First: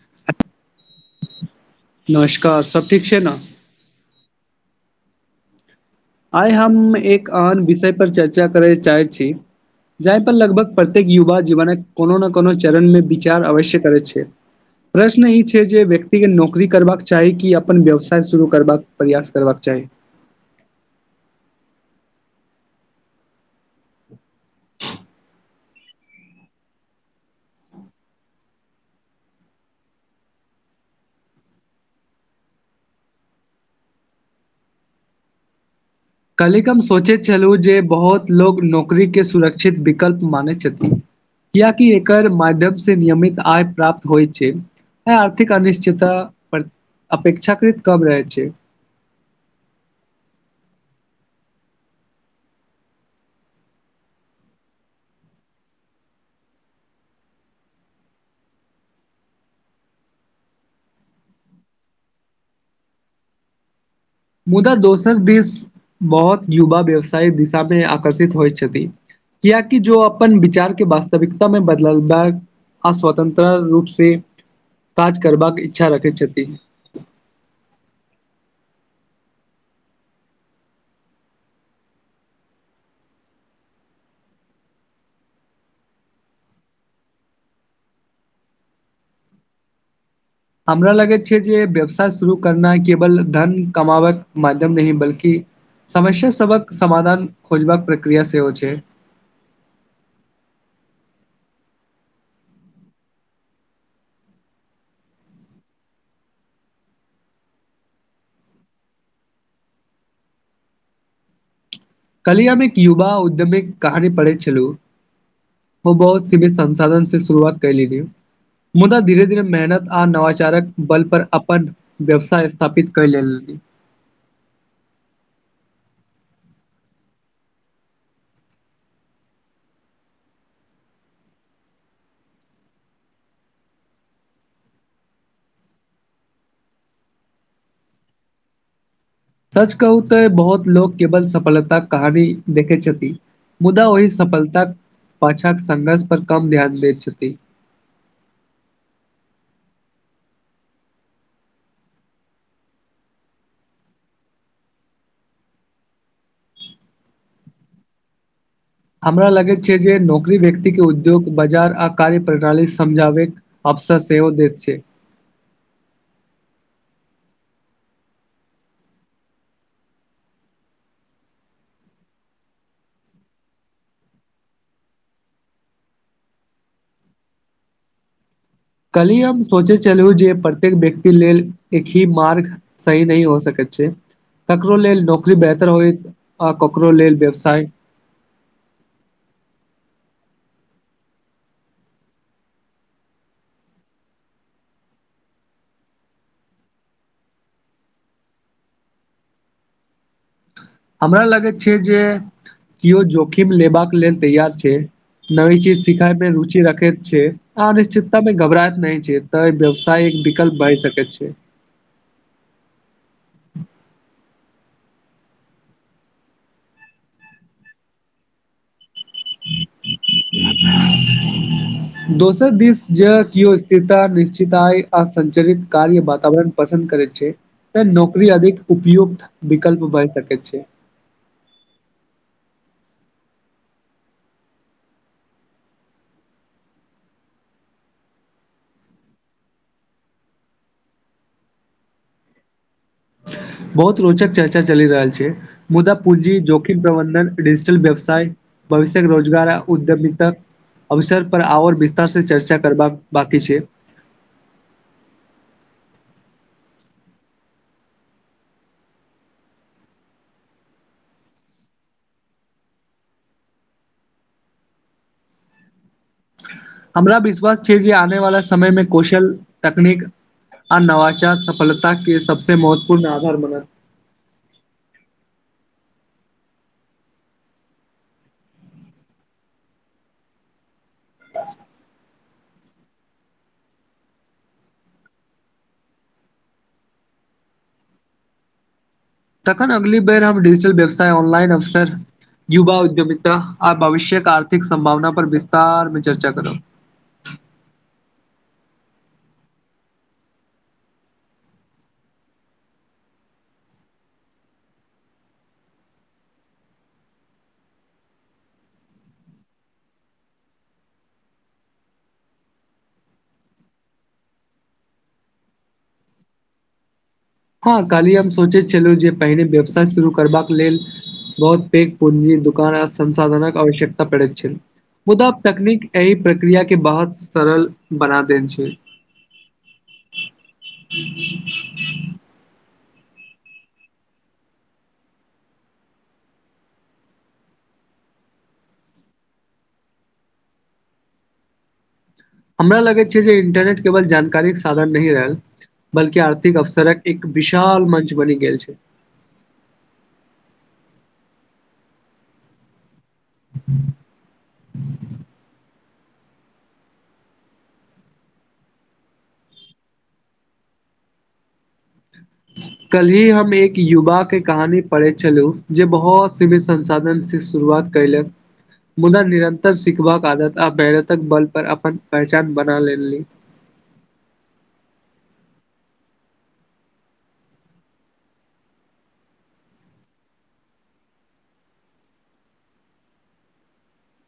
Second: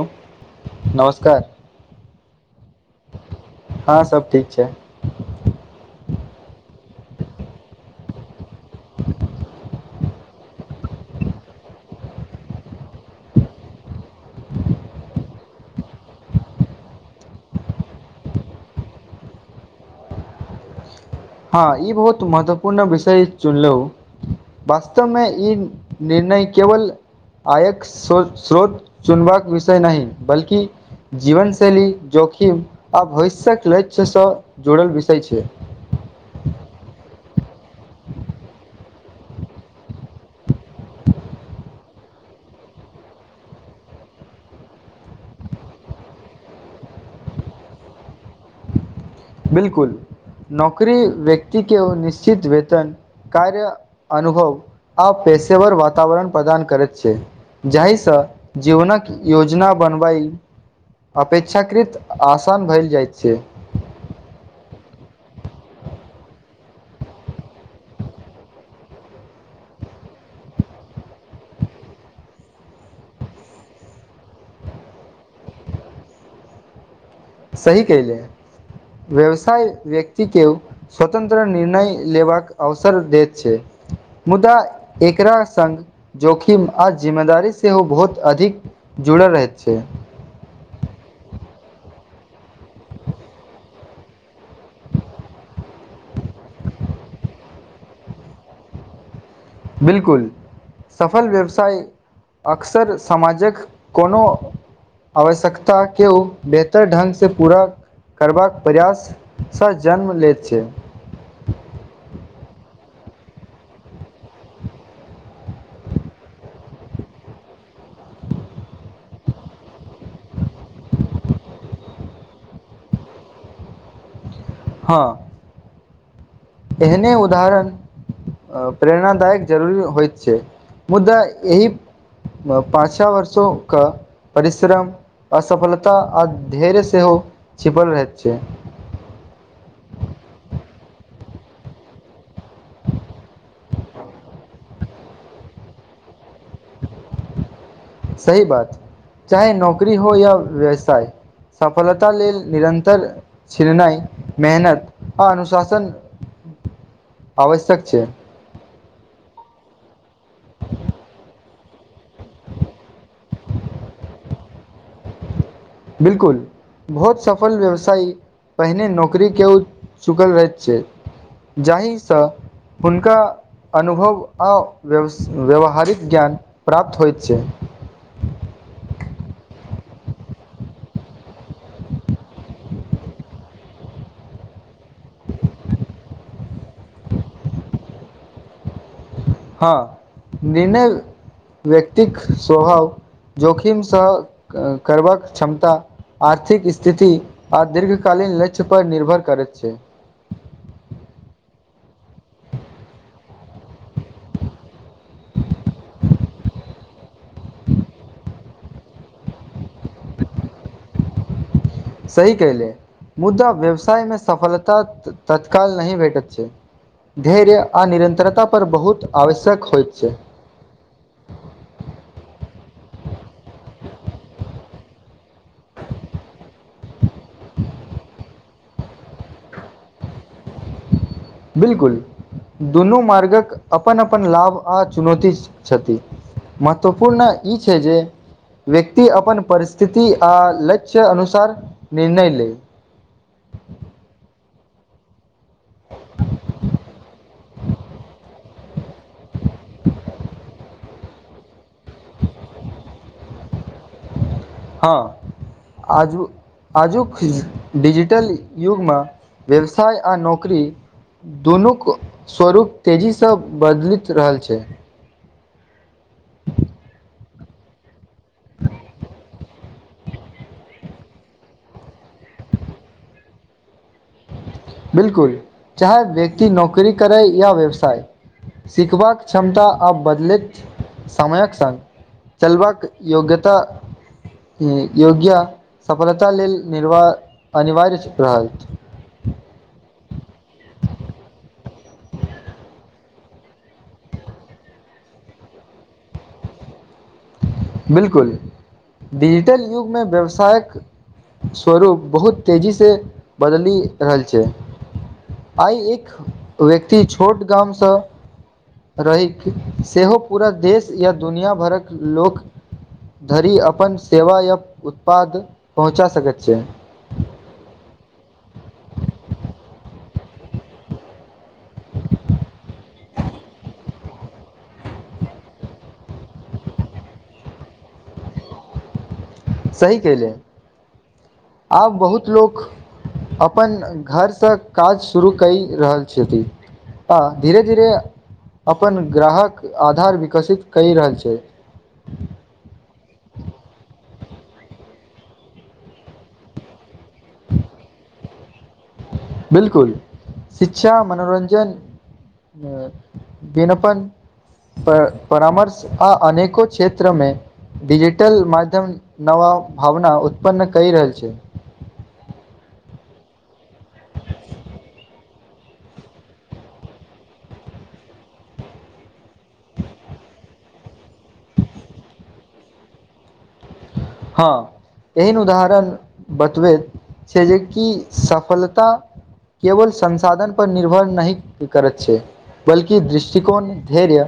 अ नमस्कार नमस्कार सब ठीक छै ने हँ सब ठीक छै आइ हम एक आन विषय पर चर्चा करे चाहे छी जाहि पर लगभग प्रत्येक युवा जीवन कोनो ने कोनो चरण मे विचार अवश्य करै छै प्रश्न ई छै जे व्यक्तिे नौकरी करबाक चाही कि अपन व्यवसाय शुरू करबाक प्रयास करबाक चाही हँ ई बहुत महत्वपूर्ण विषय चुनलहुं वास्तवमे ई निर्णय केवल आयक स्रोत चुनबाक विषय नहि बल्कि जीवन शैली जोखिम आ भविष्यक लक्ष्य से जुड़ल विषय छै कल्हि हम सोचैत छलहुँ जे बहुत लोग नौकरीके सुरक्षित विकल्प मानैत छथिन कियाकि एकर माध्यमसँ नियमित आय प्राप्त होइत छै ह आर्थिक अनिश्चितता पर अपेक्षाकृत कम रहै छै बिलकुल नौकरी व्यक्ति के निश्चित वेतन कार्य अनुभव आ पेशेवर वातावरण प्रदान करैत छै जाहिसँ जीवनक योजना बनबै अपेक्षाकृत आसान भेल जाइत छै मुदा दोसर दिस बहुत युवा व्यवसाय दिशामे आकर्षित होइत छथि कियाकि जो अपन विचार के वास्तविकता मे बदल अस्वतन्त्र रूप से काज करबाक इच्छा रखैत छथिन सही कहलु व्यवसाय व्यक्ति के स्वतंत्र निर्णय लेबाक अवसर दैत छै मुदा एकरा सङ्ग जोखिम आज जिम्मेदारी सेहो ओ बहुत अधिक जुड़ल रहै छै हमरा लगैत छै जे व्यवसाय शुरू करनाइ केवल धन कमाबक माध्यम नहि बल्कि समस्या सभक समाधान खोजबाक प्रक्रिया सेहो छै बिल्कुल सफल व्यवसाय अक्सर समाजक कोनो आवश्यकता केओ बेहतर ढंगसँ पूरा करबाक प्रयाससँ जन्म लैत छै कल्हि हमि एक युवा उद्यमी कहानी पढ़ै छलु ओ बहुत सी भी संसाधन से शुरुआत कर ली मुदा धीरे धीरे मेहनत आ नवाचारक बल पर अपन व्यवसाय स्थापित क लेली हँ एहने उदाहरण प्रेरणादायक जरूरी होइत छै मुद्दा एहि पाँचाँ वर्षो क परिश्रम असफलता आ धैर्य सेहो छिपल रहैत छै सच कहू तऽ बहुत लोक केवल सफलताक कहानी देखै छथि मुदा ओहि सफलताक पाछाँ संघर्ष पर कम ध्यान दैत छथि सही बात चाहे नौकरी होय या व्यवसाय सफलता लेल निरन्तर छिननाइ मेहनत आ अनुशासन आवश्यक छै हमरा लगैत छै जे नौकरी व्यक्ति के उद्योग बाजार आ कार्य प्रणाली समझाबैक अवसर सेहो दैत छै बिल्कुल बहुत सफल व्यवसायी पहिने नौकरी के चुकल रहैत छैय जाहिसँ हुनका अनुभव आ व्यवहारिक ज्ञान प्राप्त होइत छै कल्हि हम सोचैत छलहुँ जे प्रत्येक व्यक्ति लेल एक ही मार्ग सही नहि हो सकैत छै ककरो लेल नौकरी बेहतर होयत आ ककरो लेल व्यवसाय हँ निर्णय व्यक्तिक स्वभाव जोखिमसँ करबाक क्षमता आर्थिक स्थिति आ दीर्घ कालीन लक्ष्य पर निर्भर करैत छै हमरा लगैत छै जे केयो जोखिम लेबाक लेल तैयार छै नवी चीज सिखायमे रुचि रखैत छै आ अनिश्चितता मे घबराइत नै छै तऽ व्यवसाय एक विकल्प भय सकै छै सही कले मुदा व्यवसाय मे सफलता तत्काल नहि भेटैत छै धैर्य आ निरन्तरता पर बहुत आवश्यक होइत छै दोसर दिस जे किओ स्थिरता निश्चित आय आसंचरित कार्य वातावरण पसन्द करै छै तऽ नौकरी अधिक उपयुक्त विकल्प भए सकैत छै बिल्कुल दुनू मार्गक अपन अपन लाभ आ चुनौती छथि महत्वपूर्ण ई छै जे व्यक्ति अपन परिस्थिति आ लक्ष्य अनुसार निर्णय लै बहुत रोचक चर्चा चलि रहल छै मुदा पूंजी जोखिम प्रबंधन डिजिटल व्यवसाय भविष्यक रोजगार उद्यमीता अवसर पर आओर विस्तार से चर्चा करबाक बाकी छै हँ आजू आजुक डिजिटल युगमे व्यवसाय आ नौकरी दुनूक स्वरूप तेजीसँ बदलित रहल छै हमरा विश्वास छै जे आने वाला समय मे कौशल तकनीक आ नवाचार सफलता के सबसे महत्वपूर्ण आधार बनल बिल्कुल चाहे व्यक्ति नौकरी करे या व्यवसाय सिखबाक क्षमता आब बदलैत समयक संग चलबाक योग्यता योग्या सफलता लेल निर्वा अनिवार्य रहल तखन अगली बेर हम डिजिटल व्यवसाय ऑनलाइन अवसर युवा उद्यमितता आ भविष्यक आर्थिक संभावना पर विस्तार में चर्चा करब बिल्कुल डिजिटल युगमे व्यवसायक स्वरूप बहुत तेजीसँ बदलि रहल छै आइ एते व्यक्ति छोट गामसँ रहैक सेहो पूरा देश या दुनिया भरक लोक धरि अपन सेवा आ उत्पाद पहुँचा सकैत छैय। हँ, काल्हि हम सोचैत छलहुँ जे पहिने व्यवसाय शुरू करबाक लेल। बहुत पेघ पूँजी दोकान आ संसाधनक आवश्यकता पड़ैत छैय मुदा तकनीक एहि प्रक्रियाके, बहुत सरल बना देन छै। सही कहिले आब बहुत लोक अपन घरसँ काज शुरू करि रहल छथिन। आ धीरे धीरे। अपन ग्राहक आधार विकसित किय रहल छै। हमरा लगैत छै। जे इन्टरनेट केवल जानकारीके साधन नहि रहल। बल्कि आर्थिक अवसरक एक विशाल मंच बनी गेल छै। बिल्कूल शिक्षा मनोरंजन अ विनपन परा परामर्श आ अनेको क्षेत्रमे। डिजिटल माध्यम नवा भावना उत्पन्न कहि रहल छैय। कल ही हम एक युवाके कहानी पढ़ैत छलहु जे बहुत सीमित संसाधनसे शुरुआत। कैयल मुदा निरन्तर सिखबाक आदत आरतक बल पर अपन पहचान बना लेली। हँ, एहन उदाहरण बतब से जे कि सफलता। केवल संसाधनपर निर्भर नहि करैत छै। बल्कि दृष्टिकोण धैर्य।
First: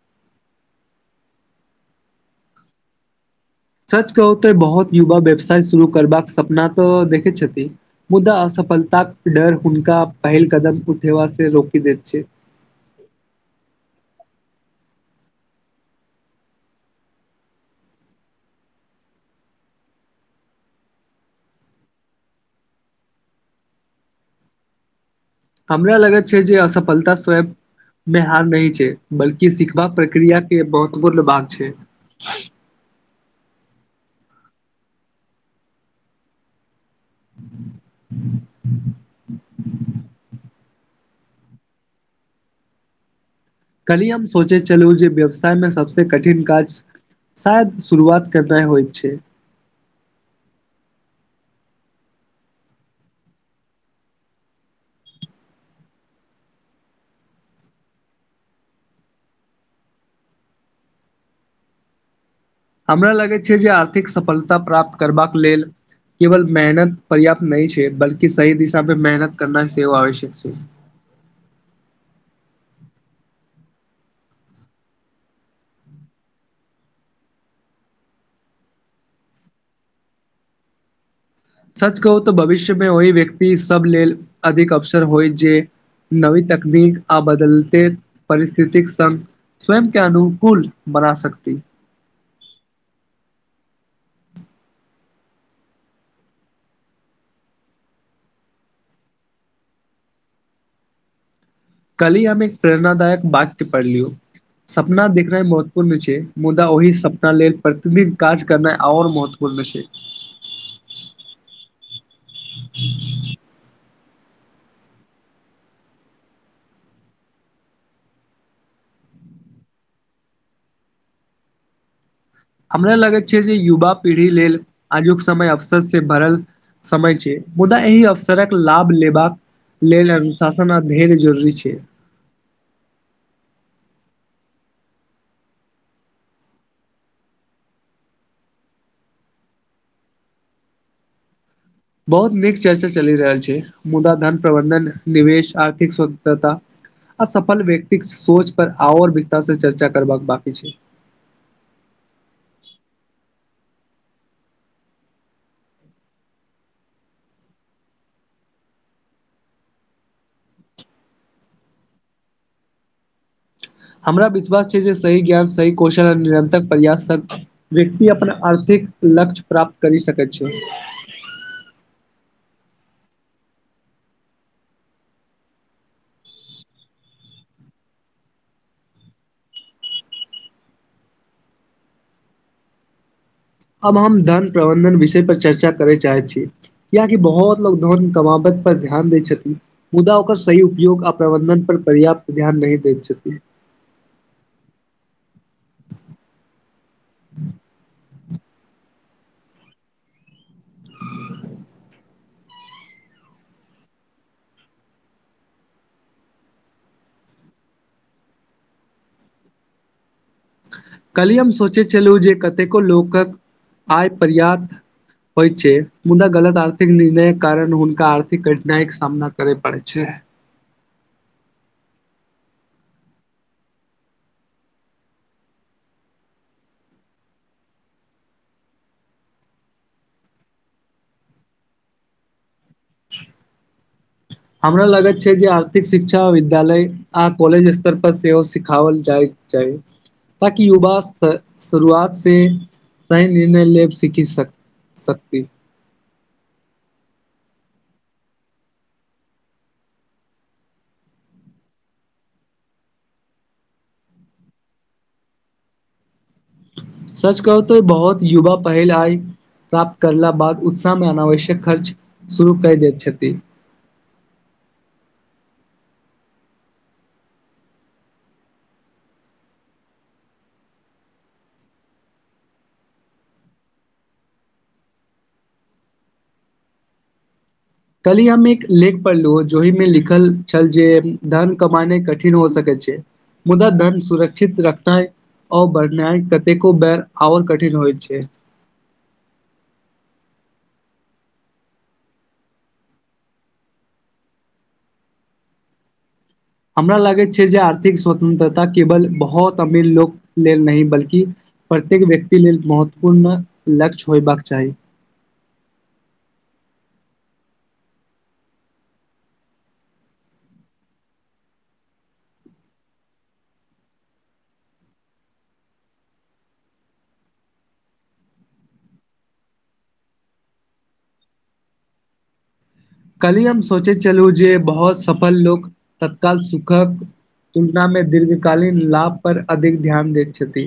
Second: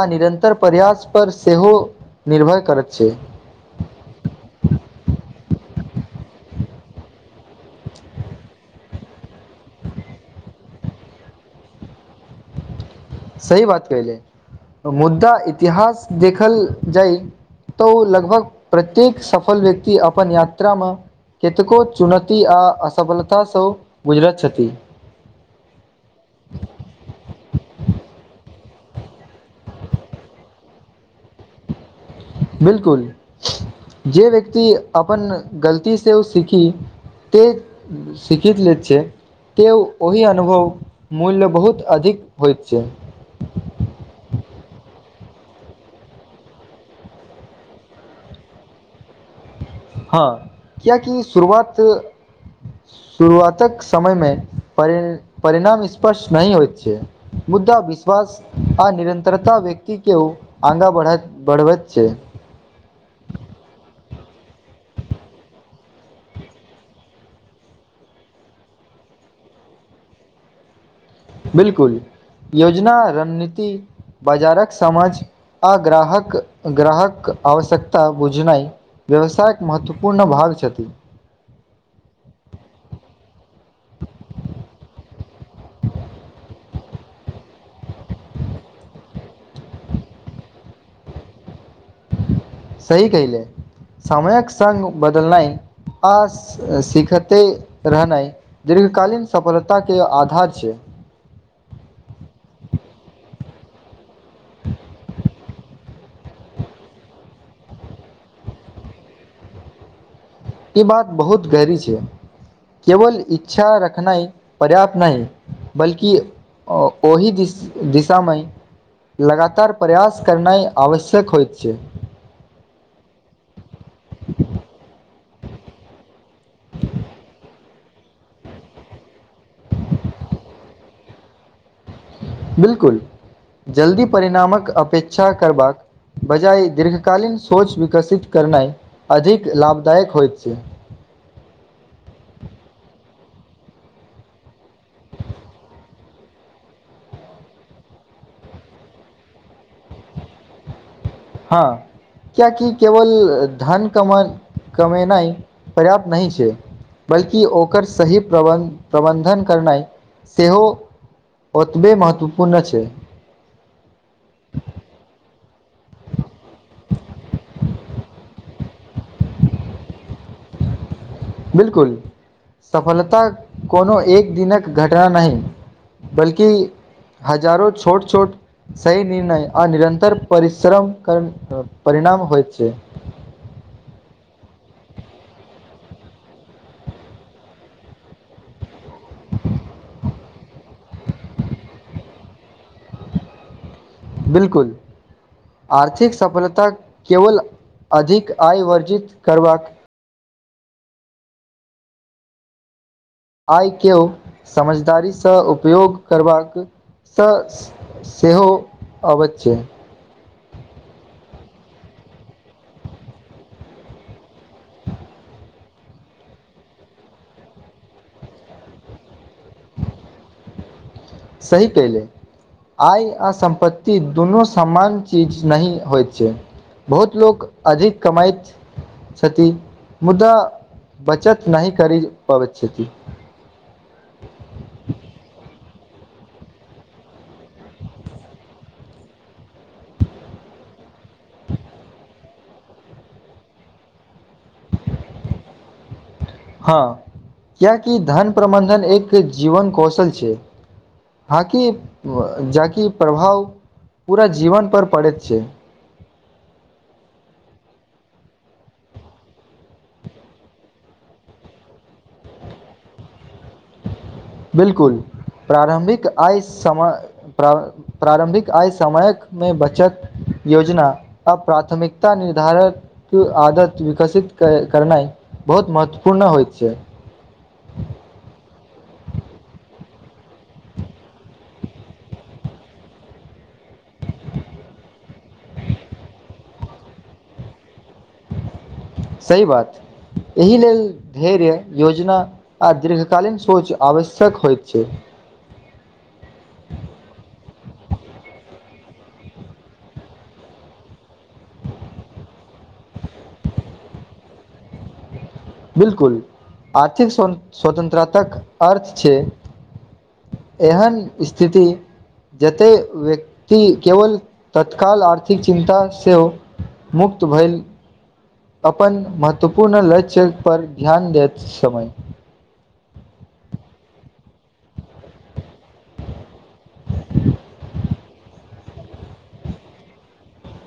आ निरन्तर प्रयास पर सेहो निर्भर करैत छै। सच कहू तऽ बहुत युवा व्यवसाय शुरू करबाक सपना तऽ देखै छथिन। मुदा असफलताक डर हुनका पहिल कदम उठेबासे रोकि दैत छै सही बात कहले मुद्दा इतिहास देखल जाय। तऽ ओ लगभग प्रत्येक, सफल व्यक्ति अपन यात्रामे। कतेको चुनौती आ असफलतासँ, गुजरैत छथि हमरा लगैत छै, जे असफलता स्वयप। मे हार नै छै बल्कि सिखबका प्रक्रिया मके महत्वपूर्ण भाग छै। बिल्कूल जे व्यक्ति अपन गलतीसँ ओ सीखी ते सीखीत लेत छै। त ओहि अनुभव मूल्य बहुत अधिक होइत छै। कली हम सोचै छलू जे व्यवसायमे सभसे कठिन काज शायद शुरुआत केनाइ होइत छै। हँ, क्याकि शुरुआत। शुरुआतक, समयमे पर परिणाम स्पर्श नहि होइत छै। मुद्दा विश्वास। आ निरतरता व्यक्तिके आगाँ बढ़ बढ़बत छै। हमरा लगैत छै जे आर्थिक सफलता प्राप्त करबाक लेल। केवल मेहनत पर्याप्त नहि छै। बल्कि सही दिशामे मेहनत करना सेव आवश्यक छै। बिल्कूल योजना रणनीति। बाजारक समझ आ ग्राहक-ग्राहक आवश्यकता बुझनाइ। व्यवसायके महत्वपूर्ण भाग छथि। सच कहू तऽ भविष्यमे ओहि व्यक्ति सभ लेल अधिक अवसर होय जे नवी तकनीक आ बदलते परिस्थतिक संग। स्वयंके अनुकूल बना सकती। सही कहिले। समयक संग बदलनाइ आ सिखते रहनाइ। दीर्घकालीन सफलताके आधार छै। कली हम एक प्रेरणादायक वाक्य पढ़लियो सपना देखनाइ महत्वपूर्ण छै मुदा ओहि सपना लेल प्रतिदिन काज करना और महत्त्वपूर्ण छै ई बात बहुत गहरी छै केवल इच्छा रखनाइ पर्याप्त नहि बल्कि ओहि दिस दिशा मे लगातार प्रयास करनाइ आवश्यक होइत छै हमरा लगैत छै जे युवा पीढ़ी लेल आजुक समय अवसर से परल समय छै मुदा एहि अवसरक लाभ लेबाक लेल अनुशासन आब ढेर जरूरी छै बिल्कुल जल्दी परिणामक अपेक्षा करबाक बजााय दीर्घकालीन सोच विकसित करनाइ अधिक लाभदायक होइत छै बहुत नीक चर्चा चलि रहल छै मुदा धन प्रबंधन निवेश आर्थिक स्वतंत्रता आ सफल व्यक्ति सोच पर आओर विस्तार से चर्चा करबाक बाकी छै हं कियाकि केवल धन कमा कमेनाइ पर्याप्त नही छए बल्कि ओकर सही प्रबन् प्रबन्धन करनाइ सेहो ओतबे महत्वपूर्ण अछै हमरा विश्वास छै जे सही ज्ञान सही कौशल आर निरन्तर प्रयास सॅ व्यक्ति अपना आर्थिक लक्ष्य प्राप्त करी सकै छौ बिल्कुल सफलता कोनो एक दिनक घटा नहि बल्कि हजारो छोट छोट सही निर्णय आ निरन्तर परिश्रम कर परिणाम होइत छै अब हम धन प्रबंधन विषय पर चर्चा करय चाहे छि कियाकि बहुत लोग धन कमाबै पर ध्यान दै छथिन्ह मुदा ओकर सही उपयोग आ प्रबंधन पर पर्याप्त ध्यान नहि दैत छथिन्ह बिलकुल आर्थिक सफलता केवल अधिक आय वर्जित करबाक आइ केओ समझदारी सँ उपयोग करबाक सँ सेहो अबैत छै कलहि हम सोचै छलहुँ जे कतेको लोकक आय पर्यात होइछे मुदा गलत आर्थिक निर्णय कारण हुनका आर्थिक कठिनाइ के सामना करे पड़ै छै सही केइले आय आ सम्पत्ति दुनू सामान चीज नहि होइ छै बहुत लोक अधिक कमाइत छथि मुदा बचत नही कर पबै छथि हमरा लगत छै जे आर्थिक शिक्षा विद्यालय आ कॉलज स्तर पर सेहो सिखावल जाही चाहे ताकि युवा शुरुआत से सही निर्णय लेब सीखी सके शक्ति हँ कियाकि धन प्रबन्धन एक जीवन कौशल छै हाँ कि जकि प्रभाव पूरा जीवन पर पड़ैत छै सच कहू त बहुत युवा पहल आय प्राप्त करला बाद उत्साह मे अनावश्यक खर्च शुरू क दैत छथि बिल्कुल प्रारंभिक आय सम प्र प्रारम्भिक आय समय न बचत योजना आ प्राथमिकता निर्धारण आदत विकसित करनाए बहुत महत्वपूर्ण होइत छै कलिह हम एक लेख पढ़लुह जोहि मे लिखल छल जे धन कमाने कठिन हो सकैत छै मुदा धन सुरक्षित रखनाए आ ओ बढ़नाइ कतेको बेर आओर कठिन होइत छै सही बात एहि लेल धैर्य योजना आ दीर्घकालीन सोच आवश्यक होइत छै हमरा लागैत छै जे आर्थिक स्वतंत्रता केवल बहुत अमीर लोक लेल नहि बल्कि प्रत्येक व्यक्ति लेल महत्वपूर्ण लक्ष्य होयबाक चाही बिल्कुल आर्थिक स्वतन्त्रतक अर्थ छै एहन स्थिति जतैव्यक्ति केवल तत्काल आर्थिक चिन्ता सेहो मुक्त भैल अपन महत्वपूर्ण लक्ष्य पर ध्यान दैत समय कल्हि हम सोचै छलू जे बहुत सफल लोक तत्काल सुखक तुलनामे दीर्घकालीन लाभपर अधिक ध्यान दैत छथि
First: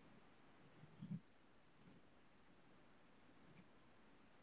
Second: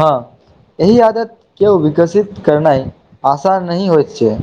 हँ एहि आदत केओ विकसित करनाय आसान नहि होइत छै